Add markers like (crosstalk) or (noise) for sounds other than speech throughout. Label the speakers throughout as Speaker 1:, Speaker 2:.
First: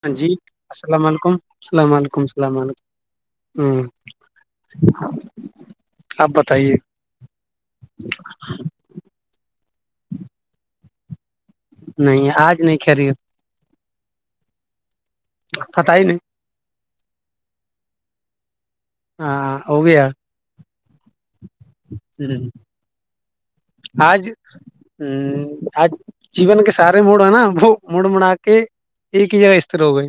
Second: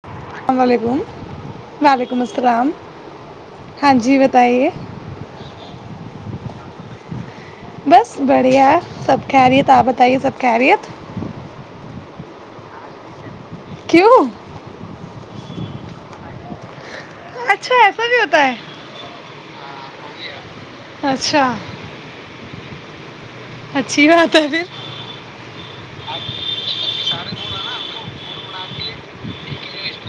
Speaker 1: ہاں جی السلام علیکم اللام
Speaker 2: وعلیکم
Speaker 1: علیکم اللام
Speaker 2: السلام
Speaker 1: علیکم
Speaker 2: ہاں جی بتائیے
Speaker 1: ہ آ تائیے
Speaker 2: بس بڑھیا سب کہہ رہیت آپ بتائیے سب کہہ رہیت
Speaker 1: نہیں آج نہیں ک رہی
Speaker 2: کیوں
Speaker 1: خت ہی نہیں
Speaker 2: اچھا ایسا بھی ہوتا ہے
Speaker 1: ہاں ہاں ہو گیا
Speaker 2: اچھا
Speaker 1: جی
Speaker 2: اچھی
Speaker 1: آج
Speaker 2: بات ہے پھر
Speaker 1: ہ آج جیون کے سارے موڑ ہیں نا وہ مڑ مڑا کے ایک ہی جگہ استر ہو گئے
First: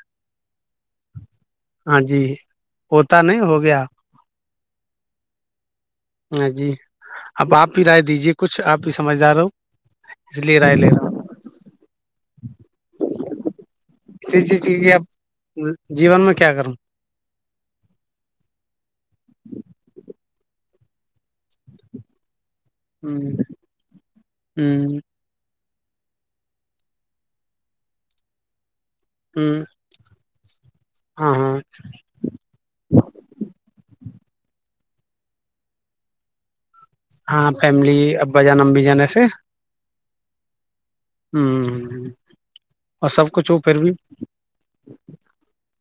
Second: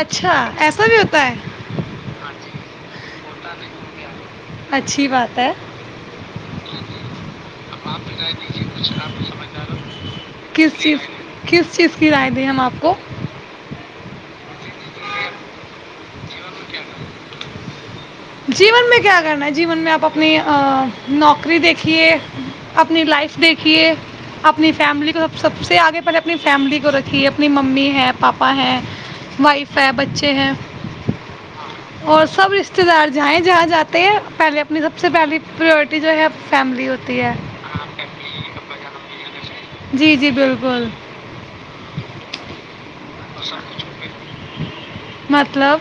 Speaker 2: اچھا ایسا بھی ہوتا ہے
Speaker 1: ہاں جی ہوتا نہیں ہو گیا
Speaker 2: اچھی بات ہے
Speaker 1: ہاں جی اب آپ ہی رائے دیجیے کچھ آپ ہی سمجھدار ہو اس لیے رائے
Speaker 2: کس
Speaker 1: لے
Speaker 2: چیز
Speaker 1: رہا ہوں
Speaker 2: کس چیز کی رائے دی ہم آپ کو
Speaker 1: اسسی چیز کی آب جیون میں کیا کرنا
Speaker 2: جیون میں کیا کرنا ہے جیون میں آپ اپنی نوکری دیکھیے اپنی لائف
Speaker 1: ہ
Speaker 2: دیکھیے اپنی فیملی
Speaker 1: ہ
Speaker 2: کو سب س سب سے آگے پہلے اپنی فیملی کو رکھی ہے اپنی ممی ہیں پاپا ہیں وائف ہے بچے ہیں
Speaker 1: ہاں ہاں
Speaker 2: اور سب ار جائیں جہاں جات پہلے اپنی سب سے پہلی پرورٹی جو ہے فیملی ہوتی ہے
Speaker 1: ہاں فیملی ابا جان ہم بھی جانے سے
Speaker 2: جی جی بالکل
Speaker 1: ہوں ہ ہ
Speaker 2: مطلب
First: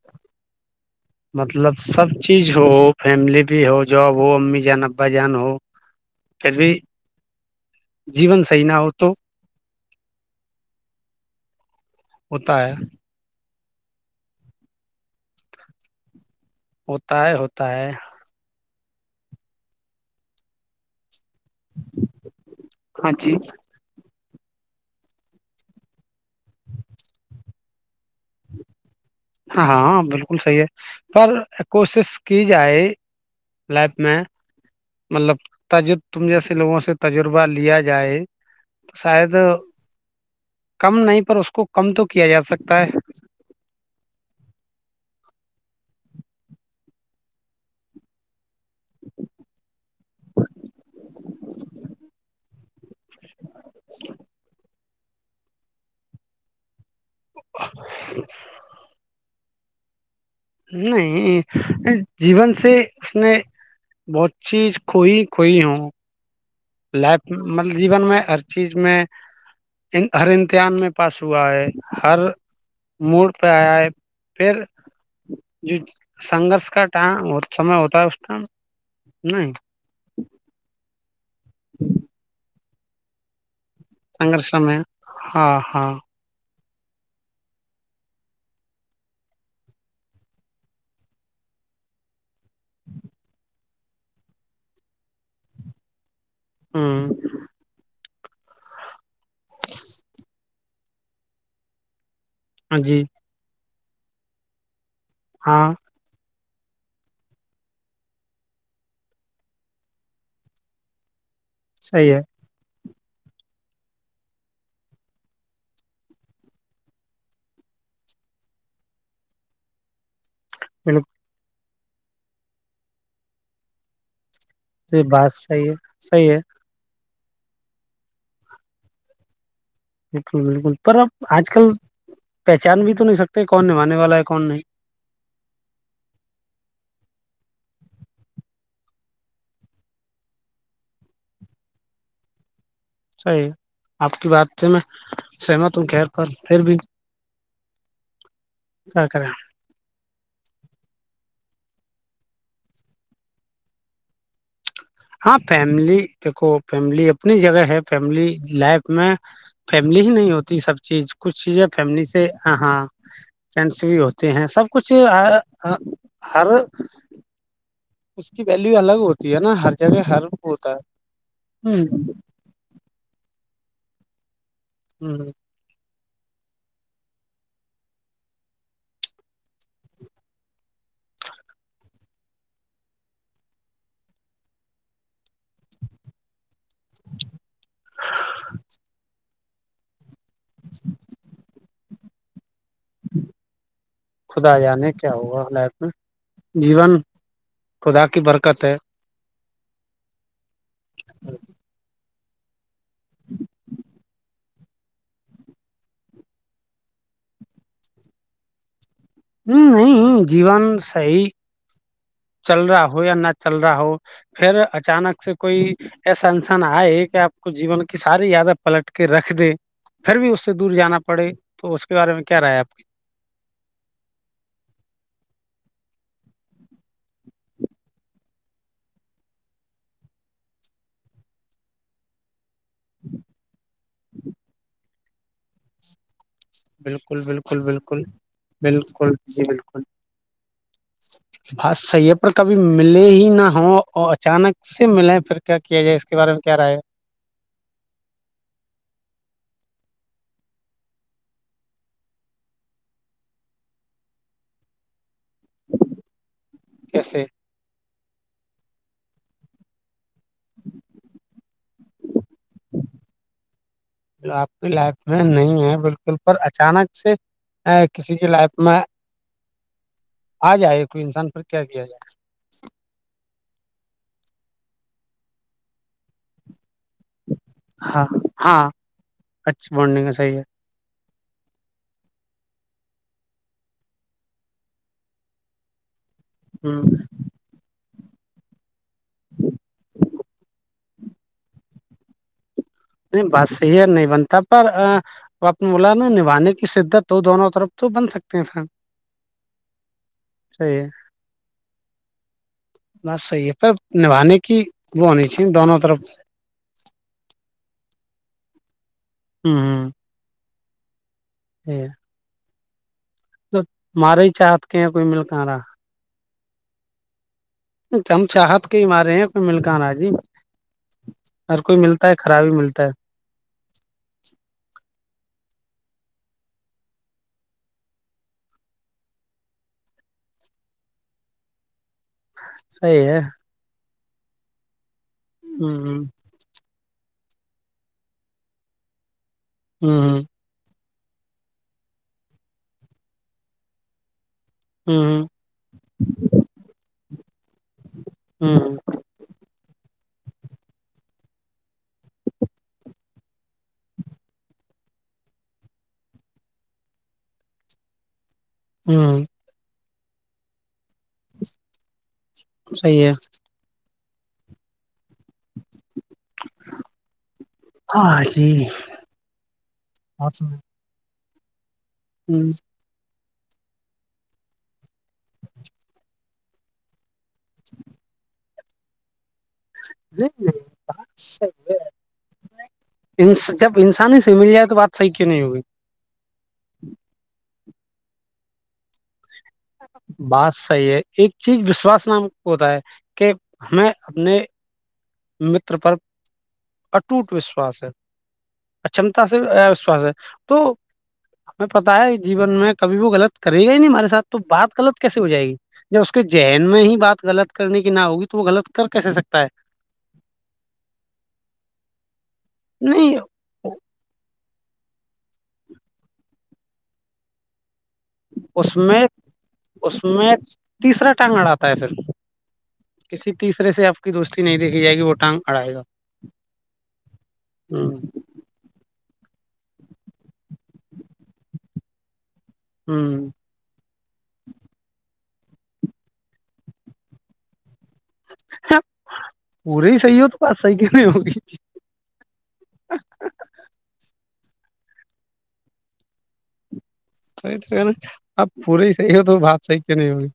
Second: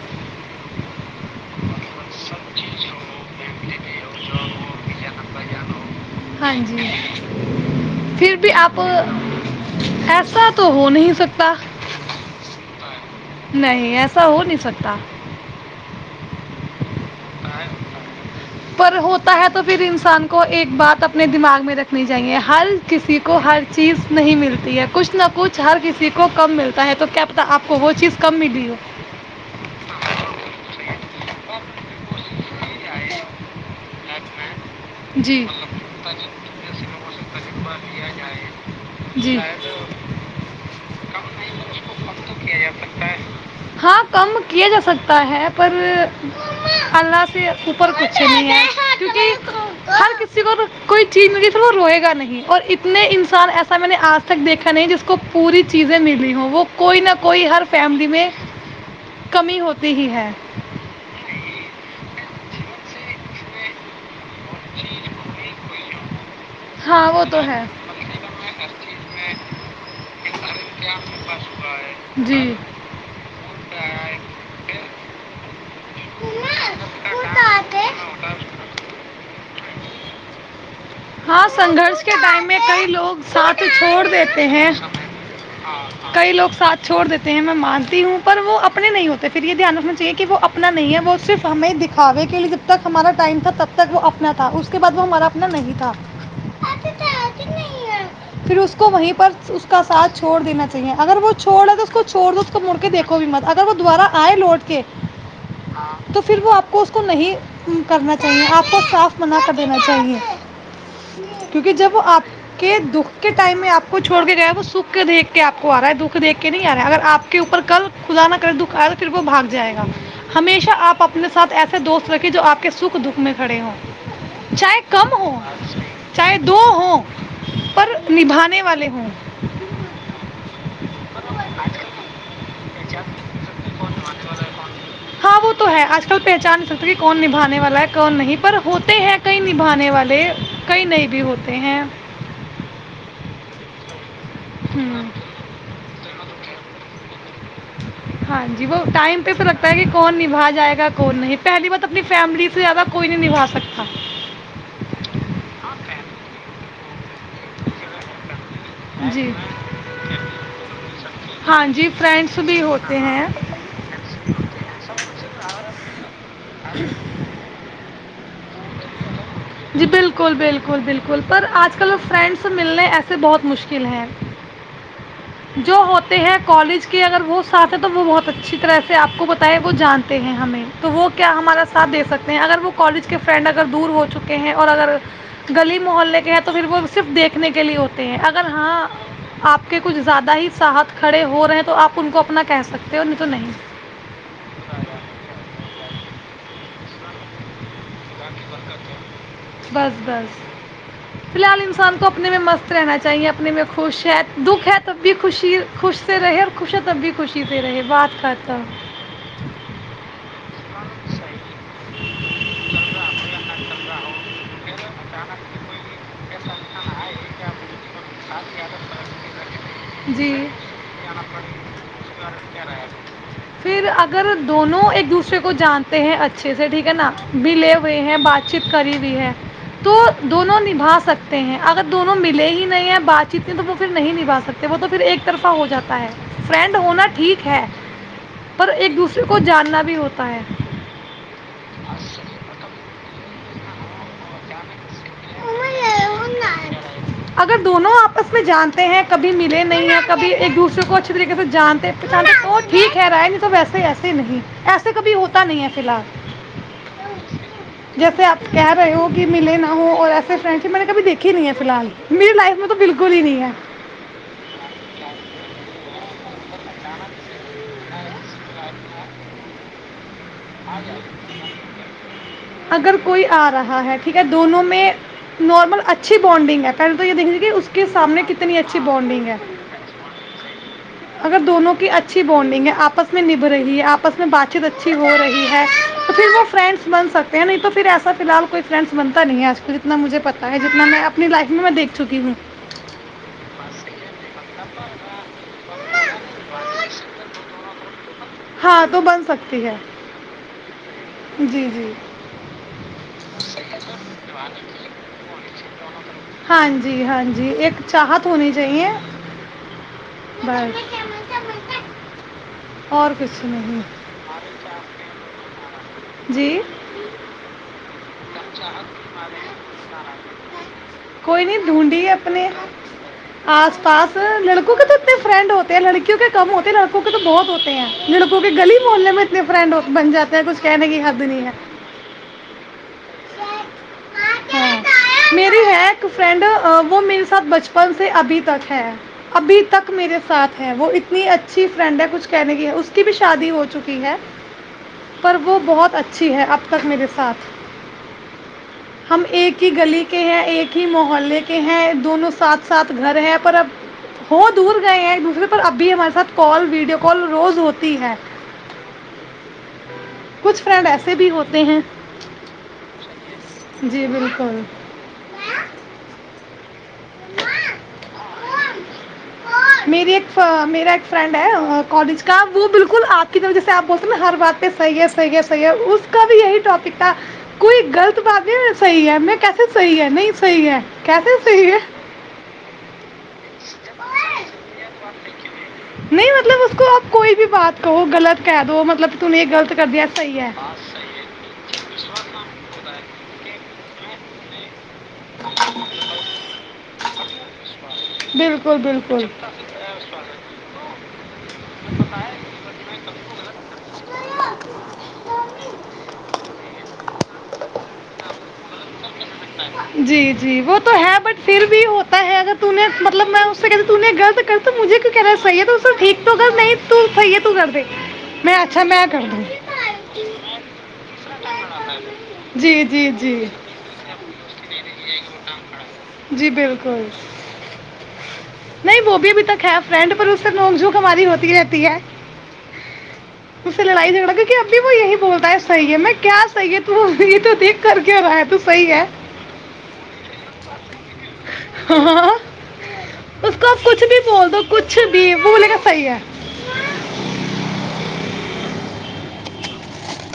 Speaker 1: مطلب سب چیز ہو فیملی بھی ہو جاب ہو امی جان ابا جان ہو پھر
Speaker 2: ہاں
Speaker 1: بھی
Speaker 2: جی پھر
Speaker 1: جیون
Speaker 2: بھی
Speaker 1: صحیح نہ
Speaker 2: آپ
Speaker 1: ہو تو
Speaker 2: ایسا تو ہو نہیں سکتا
Speaker 1: ہوتا ہے (unintelligible)
Speaker 2: نہیں ایسا ہو نہیں سکتا (unintelligible)
Speaker 1: ا (unintelligible) ہوتا ہے ہوتا ہے (unintelligible)
Speaker 2: پر ہوتا ہے تو پھر انسان کو ایک بات اپ (unintelligible) اپنے دماغ میں رکھنی چاہیے ہر
Speaker 1: ہاں
Speaker 2: کسی
Speaker 1: جی
Speaker 2: کو ہر چیز نہیں ملتی ہے کچھ نہ کچھ ہر کسی کو کم ملتا ہے تو کیا پتاہ آپ کو وہ چیز کم ملی ہو
Speaker 1: ہاں بالکل صحیح ہے پر کوشش کی جائے لائف میں مطلب
Speaker 2: جی
Speaker 1: تجرب تم جیسے لوگوں سے تجربہ لیا جائے تو شاید
Speaker 2: جی
Speaker 1: کم نہیں پر اس کو کم تو کیا جا سکتا ہے
Speaker 2: ہاں کیا جا سکتا ہے پر اللہ سے اوپر کچ چل کیونکہ ہر کسی کو کوئی چیز مے س وہ روئے گا نہیں اور ات انسان ایسا میں نے آج تک دیکھا نہیں جس کو کو پوری چیزیں ملی ہوں وہ کوئی نہ کوئی کوئی ہر فیملی میں کمی ہوتی ہی ہے
Speaker 1: نہیں جین سے سے اس نے بہت چیز کوئی کھوئی ہوں
Speaker 2: ہاں
Speaker 1: لائف
Speaker 2: وہ تو ہے
Speaker 1: مطلب جیون میں ہر چیز میں ہر امتحان میں پاس ہوا ہے ہر
Speaker 2: جی
Speaker 1: موڈ پہ آیا ہے پھر جو سنگرش کا ٹائم سمے ہوتا ہے اس ٹائم نہیں (unintelligible) (inaudible)
Speaker 2: ہاں سنگرش کے ٹائم میں کئی لوگ ساتھ کو چھوڑ دیتے
Speaker 1: سنگرش
Speaker 2: ہیں
Speaker 1: میں ہاں ہاں
Speaker 2: کئی لوگ ساتھ چھوڑ دیتے ہیں میں مانتی ہوں پر وہ اپنے نہیں ہوتے پھر یہ دھیان رکھنا چاہیے کہ وہ اپنا نہیں ہے وہ صرف ہمیں دکھاوے کے لیے جب تک ہمارا ٹائم تھا تب تک وہ اپنا تھا اس کے بعد وہ ہمارا اپنا نہیں تھا ا
Speaker 1: ہ
Speaker 2: کی نہیں ہے پھر اس کو وہیں پ اس کا ساتھ چھوڑ دین چاہیے ہیں اگر وہ چوڑے تو اس کو چھڑ دو اس کو مڑ کے
Speaker 1: جی
Speaker 2: دیکو بھی مت وہ دوبارہ آئے لوٹ کے
Speaker 1: ہاں
Speaker 2: تو پھر وہپ آ کو اس کو نہیں کرنا چاہیے آپ کو صاف مناعفع دین چاہیے کیونکہ جب وہ
Speaker 1: صحیح ہے
Speaker 2: آپ کے دکھ کے ٹائم میں آپ کو چھڑ کے گا ہے وہ سکھ دیکھ کے آپ کو آ رہا ہے دکھ دھ کے نہیں آ رہا ہے اگر آ کے اوپر کل خدا نہ کرے دکھ آ رہا پھر وہ بھاگ جائے گا ہمیشہ آپ
Speaker 1: بالکل
Speaker 2: اپنے ساتھ ایسا دوست رکھے جو آپ کے سکھ دکھ میں کھڑے ہوں چاہے
Speaker 1: یہ
Speaker 2: کم ہو
Speaker 1: بات صحیح ہے صحیح ہے
Speaker 2: چاہے دو ہوں پر نبھانے والے ہوں
Speaker 1: بالکل بالکل پر اپ آج کل پہچان بھی تو نہیں سکتے کون نھانے والا ہے کون نہیں
Speaker 2: ہاں وہ تو ہے آج کل پہچان نہیں سکتے کہ کون نبھانے والا ہے کون نہیں پر ہوتے ہیں کہیں نبھانے والے کہیں نہیں بھی ہوتے ہیں
Speaker 1: صیح آپ کی بات ہے میں
Speaker 2: ہوں
Speaker 1: سہمت ہوں خیر پر پھر بھی
Speaker 2: ہاں جی وہ
Speaker 1: کیا
Speaker 2: ٹم
Speaker 1: کریں
Speaker 2: تو تو لگتا ہے کہ کون نہیں نبا جائے گا کون نہیں پہلی بار تو اپنی فیملی سے زیادہ کوئی نہیں نبا سکتا
Speaker 1: ہاں فیملی دیکھو فیملی اپنی جگہ ہے فیملی لائف میں
Speaker 2: جی
Speaker 1: فیملی ہی نہیں ہوتی سب چیز کچھ چیزیں
Speaker 2: ہاں جی
Speaker 1: فیملی سے
Speaker 2: فرینڈس بھی
Speaker 1: ہاں
Speaker 2: ہوتے ہیں
Speaker 1: فرینڈس بھی ہوتے ہیں سب کچھ ہ
Speaker 2: ا (inaudible)
Speaker 1: اس کی ویلو الگ ہوتی ہے نا ہر
Speaker 2: جی
Speaker 1: جگہ ہر
Speaker 2: بالکل
Speaker 1: ہوتا
Speaker 2: بالکل بالکل پر
Speaker 1: ہے
Speaker 2: آج کل وہ فرینڈ سے ملنے ایسے بہت مشکل فلر
Speaker 1: ہ
Speaker 2: جو ہوتا ہیں کالج کے اگر وہ ساتھ ہے تو وہ بہت اچھی طرح سے آپ کو بتائے وہ جانتے ہیں ہمیں تو وہ کیا ہمارا ساتھ دےھ سکتے ہیں اگر وہ کالج کے فرینڈ اگر دور ہو چکے ہیں اور اگر گلی محلے کے ہیں تو پھر وہ صرف دیکھنے کے لیے ہوتے ہیں اگر ہاں آپ کے کچھ زیادہ ہی سات کھڑے ہو رہے ہیں تو آپ ان کو اپنا کہہ سکتے ہو نہیں تو نہیں
Speaker 1: خدا جانے کیا ہوا جیون خدا کی برکت ہے
Speaker 2: بس بس فی الحال انسان تو اپنے میں مست رہنا چاہیے اپنے میں خوش ہے دکھ ہے تب بھی خوشی خوش سے رہے اور خوش ہے تب بھی خوشی سے رہے بات کرھا
Speaker 1: ہ نہیں جیون صی چل رہا ہو یا نہ چل رہا ہو پھر اچانک سے کوئی ایسا انسان آئے کہ آپ کو جیون کی ساری یادیں پلٹ کے رکھ دے پھر بھی اس
Speaker 2: جی
Speaker 1: سے دور جانا پڑے تو اس کے بارے میں کیا رہا آپ کی
Speaker 2: پھر اگر دونوں ایک دوسرے کو جانتے ہیں اچھے سے ٹھیک ہے نا بھی لے ہوئے ہیں بات چیت کری ہوئی ہے تو دونوں نبھا سکتے ہیں اگر دونوں ملے ہی نہیں نہیں ہے بات چیت کی تو وہ پھر نہیں نبھا سکتے وہ تو پھر ایک طرفہ ہو جاتا ہے فرینڈ ہونا
Speaker 1: بالکل
Speaker 2: ٹھیک
Speaker 1: بالکل
Speaker 2: ہے
Speaker 1: بالکل
Speaker 2: پر ایک
Speaker 1: بالکل
Speaker 2: دوسرے کو
Speaker 1: جی
Speaker 2: جاننا
Speaker 1: بالکل
Speaker 2: بھی ہوتا ہے
Speaker 1: بات صحیح ہے پر کبھی ملے ہی نہ ہو اچانک سے ملیں پھر کیا کیا جائے اس کے بارے میں کیا رہاے
Speaker 2: اگر دونوں آپس میں جانتے ہیں کبھی ملے نہیں ہیں کبھی ایک دوسرے کو اچھے طریقے سے جانتے ٹھیک ہے رائے نہیں تو وسے ایسے نہیں ایسے کبھی ہوتا نہیں ہے فی الحال
Speaker 1: کیسے
Speaker 2: جیسے آپ کہہ رہے ہو کہ ملے نہ ہو اور ایسے اس فریڈ شپ میں نے کبھییکھی نہیں ہے فی الال میری لائف میں تو بالکل ہی نہیں ہے
Speaker 1: آپ کی لائف نہیں ہے بالکل پر اچانک سے کسی کی لائف میں آ جائے کوئی انسان پر کیا کیا جائے
Speaker 2: اگر کوئی آ رہا ہے ٹھیک ہے دونوں میں نارمل اچھی بانڈنگ ہے پہلے تو یہ دیکھجیے کہ اس کے
Speaker 1: ہاں
Speaker 2: سامنے کتنی
Speaker 1: ہاں
Speaker 2: اچھی بانڈنگ ہے
Speaker 1: اچھی بانڈنگ ہے صحیح
Speaker 2: اگر دونوں کی اچھی بانڈنگ ہے آپس میں نبھ رہی ہے آپس میں بات چیت اچھی ہو رہی ہے تو پھر وہ
Speaker 1: ہے ہ
Speaker 2: فرینڈس بن سکتے ہیں نہیں تو پھر ایسا فی الحال کوئی فرینڈس بنتا نہیں آج کل جتنا مجھے پتا ہے جتنا میں اپنی لائف میں دیکھ چکی ہوں
Speaker 1: نہیں بس صحیح ہے نہیں بنتا پر آپ نے بولا نا نبانے کی شدت تو دونوں طرف تو بن سکتی
Speaker 2: ہاں تو بن سکتی ہے
Speaker 1: صحیح ہے
Speaker 2: جی جی
Speaker 1: بس صحی ہے پر نبھانے کی وہ ہونی چاہی دونوں مطلب
Speaker 2: ہاں جی ہاں جی ایک چاہت ہونی چاہیے
Speaker 1: ہاں ہاں
Speaker 2: بار
Speaker 1: ہوں تو
Speaker 2: نہیں
Speaker 1: تمہارے ہی چاہت کے ہیں کوئی ملکاں رہا
Speaker 2: جی
Speaker 1: ہم چاہت کے ہی مارے ہیں کوئی مل کہاں رہا جی
Speaker 2: کوئی
Speaker 1: ہر
Speaker 2: نہیں ڈھونڈی
Speaker 1: ملتا ہے
Speaker 2: اپنے
Speaker 1: خرابی ملتا ہے
Speaker 2: آس پاس لڑکو کت اتنے فرینڈ ہوتے ہیں لڑکیوں کے کم ہوتے ہیں لڑکوں کے تو بہت ہوتے ہیں لڑکوں کے گلی محولنے میں اتنے فرینڈ بن جاتے ہیں کچھ کہنے کی حد نہیں ہے
Speaker 1: صی ہے
Speaker 2: ہاں میری ہے
Speaker 1: ہ
Speaker 2: ایک فرنڈ وہ میرے ساتھ بچپن سے ابھی تک ہے ابھی تک
Speaker 1: ہ
Speaker 2: میرے ساتھ ہے وہ اتنی اچھی فرینڈ ہے کچھ کہنے کی اس کی بھی شادی ہو چکی ہے
Speaker 1: ہ
Speaker 2: پر وہ بہت اچھی ہے اب تک میرے ساتھ
Speaker 1: ہوں
Speaker 2: ہم ایک ہی گلی کے ہیں ایک ہی محلے کے ہیں دونوں ساتھ ساتھ گھر ہیں پر اب ہو دور گئے ہیں ایک دوسرے پر اب بھی ہمارے ساتھ کال ویڈیو کال روز ہوتی ہے
Speaker 1: ہوں
Speaker 2: کچھ فرینڈ ایسے بھی ہوتے ہیں
Speaker 1: صحیح ہے
Speaker 2: جی بالکل
Speaker 1: ہاں جی
Speaker 2: میری
Speaker 1: اور
Speaker 2: ایک میرا ایک فرینڈ ہے اور کالج کا وہ بالکل آ جیسے آپ بولتے ہیں نا ہر بات پہ صحی ہے صحی ہے صح ہے اس کا بھی یہی ٹاپک کوئی غلط بات نہیں صحی ہے میں کیسے صحیح ہے نہیں صحیح ہے کیسے صحیح ہے
Speaker 1: ان جب انسانی سے مل جائے تو بات صحیح کیوں نہیں ہوگی
Speaker 2: نہیں مطلب اس کو آپ کوئی بھی بات کہو گغلط کہہ دو مطلب ت نہیں یہ غلط کر دیا صحیح ہے
Speaker 1: بات صحیح ہے ایک چیز وشواس نام ہوتا ہے کہ ہمیں اپنے میٹر پر اٹوٹ وشواس ہے
Speaker 2: میں نے بالکل بالکل
Speaker 1: اچمتا سے وشواس ہے تو ہمیں پتا ہے جیون میں کبھی وہ غلط کرے گا ہی نہیں ہمارے سات تو بات غلط کیسے ہو جائے گی جب اس کے ذہین میں ہی بات غلط کرنے کی نہ ہوگی تو وہ غلط کر کیسے سکتا ہے
Speaker 2: جی جی وہ تو ہے بٹ پھر بھی ہو اگر تو نے
Speaker 1: نہیں
Speaker 2: مطلب میں اس سے کہ تو نے غلط کر تو مجھے کی کہہناا صحی ہے تو سر ٹھیک تو کر نہیں تو صحی ہے تو کر د
Speaker 1: اس میں اس میں تیسرا ٹانگ اڑتا ہے پھر
Speaker 2: جی جی
Speaker 1: کسی
Speaker 2: جی
Speaker 1: تیسرے سے آپ کی دوستی نہیں دیکھ
Speaker 2: جی بالکل
Speaker 1: ہ
Speaker 2: نہیں وہ ابھی تک ہے فرینڈ پروس نوک جھوک ہماری ہوتی رہتی ہے اسے لڑائی جگڑا کیونکہ ابھی وہ یہی بولتا صحی ہے میں کیا صحی ہے ت تو دیک کر کیا رہا ہے تو
Speaker 1: ہ
Speaker 2: صی ہے
Speaker 1: پورے ہی صحیح ہو تو بس صحیح کیوں نہیں ہوگی
Speaker 2: ہاں اس کو آپ کچھ بول دو کچھ بھی بول گا صحیح ہے
Speaker 1: توئی تو ہے ن آپ پورے تو تو بات صحیح کہ نہیں ہوگی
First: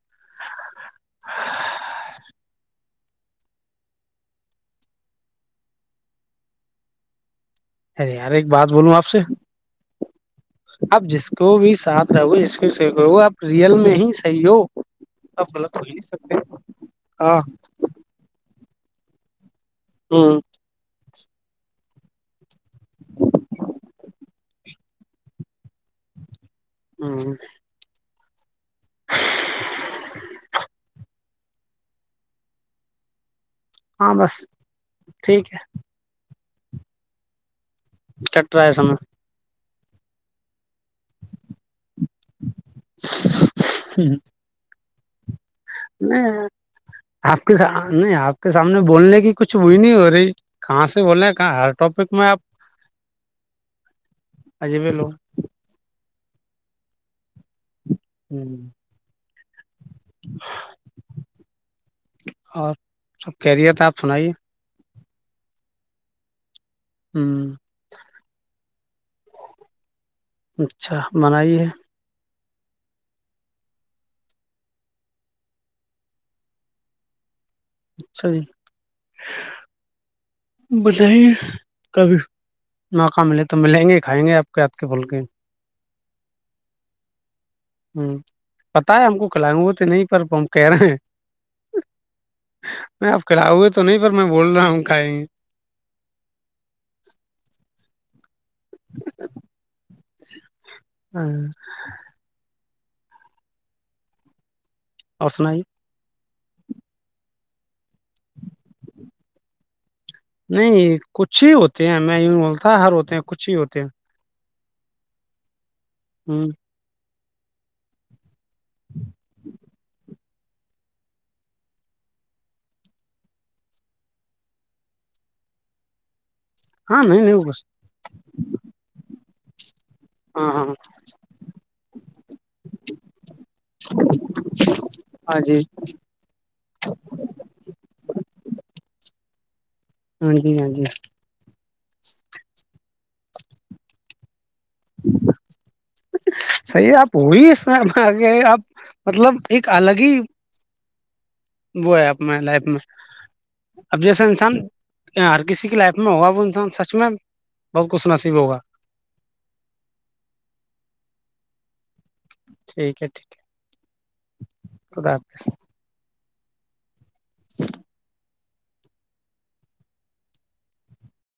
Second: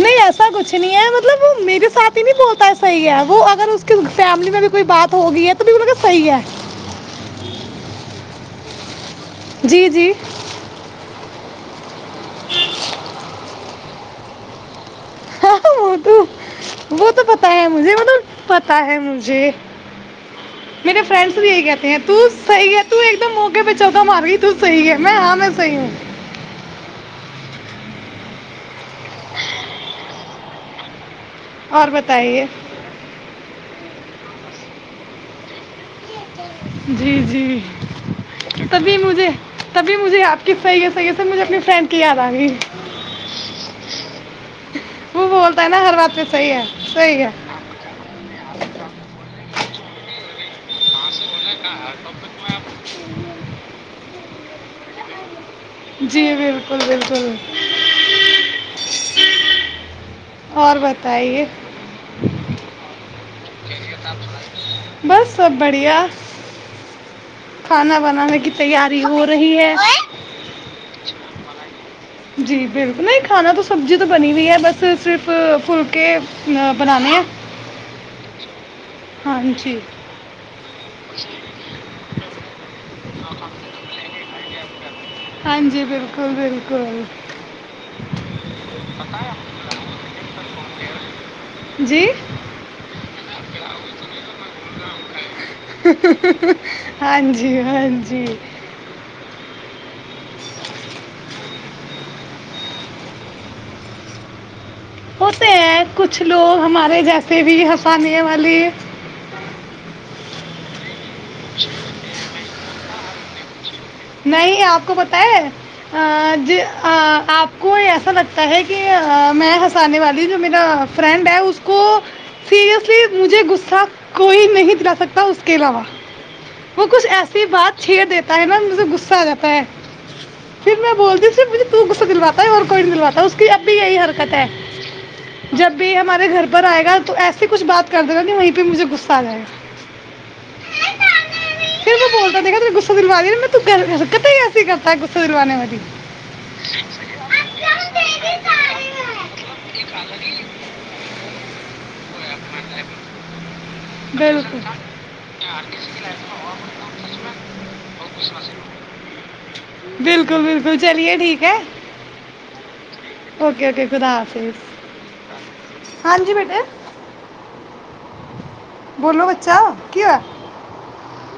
Speaker 2: نہیں ایسا کچھ نہیں ہے مطلب وہ میرے ساتھ ہی نہیں بولتا ہے صحیح ہے وہ اگر اس کی فیملی میں بھی کوئی بات ہوگی ہے تو بھی م صحیح ہے
Speaker 1: ارے یار ایک بات بولوں آپ سے
Speaker 2: جی جی
Speaker 1: تو بھی ساتھ رہ آپ رئل میں ہی صحیح ہو آپ
Speaker 2: ہاں
Speaker 1: غلط ہو ہی
Speaker 2: وہ
Speaker 1: نہیں
Speaker 2: تو
Speaker 1: سکتے
Speaker 2: وہ تو
Speaker 1: ہاں
Speaker 2: پتا ہے مجھے مطلب ہے مجھے
Speaker 1: ہوں
Speaker 2: میرے فرینڈس بھی یہی کہتے ہیں صحی ہے ایک دم موقے پہ چوتا مار رہی صحی ہے میں ہاں میں صحی ہوں
Speaker 1: ہاں
Speaker 2: اور بتائیے
Speaker 1: ہاں بس ٹھیک ہے
Speaker 2: جی جی
Speaker 1: کٹ رہ ہےسنا
Speaker 2: تب مجھےپ کی صحیحی سے مجے اپنی فرینڈ کیا آا بھی ج
Speaker 1: نہیں آپ
Speaker 2: ہے
Speaker 1: کے س نہیں آپ کے سامنے بولنے کی کچھ وہئی نہیں ہو رہی کہاں سے بولا
Speaker 2: کہاںک میں آپ
Speaker 1: اجے بھی لو
Speaker 2: جی بالکل بالکل
Speaker 1: ہوں
Speaker 2: اور بتائیے
Speaker 1: اور سب کہرییے تھا آپ سنائیے
Speaker 2: بس سب بڑھیا
Speaker 1: ہ
Speaker 2: کھانا بنانے کی تیاری ہو رہی ہے
Speaker 1: اچھا منائی ہے
Speaker 2: جی بالکل نہیں کھانا تو سبزی تو بنی ہوئی ہے بس صرف فلکے بنانے ہیں
Speaker 1: اچھا جی
Speaker 2: ہاں جی
Speaker 1: بتائیے کبھی موقع ملے تو ملیں گے کھائیں گے آپ کے کے پھول کے
Speaker 2: ہاں جی بالکل بالکل بالکل (inaudible)
Speaker 1: ہ پتا ہے ہم کو کھلائیں گے وہ تو نہیں پر ہم کہہ رہے ہیں
Speaker 2: جی
Speaker 1: میں کا ہوئے تو نہیں پتا
Speaker 2: ہاں جی ہاں جی
Speaker 1: ہاں
Speaker 2: وہ
Speaker 1: اور
Speaker 2: تو
Speaker 1: سنائیے
Speaker 2: ہے کچھ کچھ لوگ ہمارے جیسے بھی ہم
Speaker 1: نہیں کچھ ہی ہوتے ہیں میں ی نہیں بولتا ہر ہوتے ہیں کچھ ہی ہوتے ہیں
Speaker 2: نہیں آپ کو بتاائے آ
Speaker 1: ہ
Speaker 2: ج آ آپ کو ایسا لگتا ہے کہ میں ہسانے والا میر فرینڈ ہے اس کو سیریسلی مجھے ہ کوئی نہیں دلا سکتا اس کے علاوہ وہ
Speaker 1: ہاں
Speaker 2: کچھ
Speaker 1: نہیں نہیں
Speaker 2: ایسی
Speaker 1: بس
Speaker 2: بات چھیر دیتا ہے نا غصہ آتا ہے
Speaker 1: ہاں ہاں
Speaker 2: پھر میں بولتی ہوںر مجھے تو غصہ دلواتا ہے اور کوئی نہیں دلواتا اس کی اب بھی یہی حرکت ہے
Speaker 1: ہاں جی
Speaker 2: جب بھی ہمارے گھر پر آئے گا تو ایسسی کچھ بات کر دے گا کہ وہیں پہ مجھے غصہ آ جائے گا
Speaker 1: ہاں جی ہاں جی
Speaker 2: پھر میں بولتا د کہا ما گغسا دنا د رہ کتے
Speaker 1: صحیح آپ وہی اس آ گ آپ مطلب ایک الگ ہی (unintelligible) وہ ہے اپنے لائف میں اب جیسا انسان
Speaker 2: بالکل
Speaker 1: ہر کسی کی لائف میں ہوگا وہ انسان سچ میں بہت کچھ سنا
Speaker 2: بالکل بالکل چلیے ٹھیک ہے
Speaker 1: ٹھیک ہے ٹھیک
Speaker 2: اوکے اوکے خدا حافظ
Speaker 1: ہے خدا حافظ
Speaker 2: (inaudible) ہاں جی بیٹے بولو بچہ کی ہوا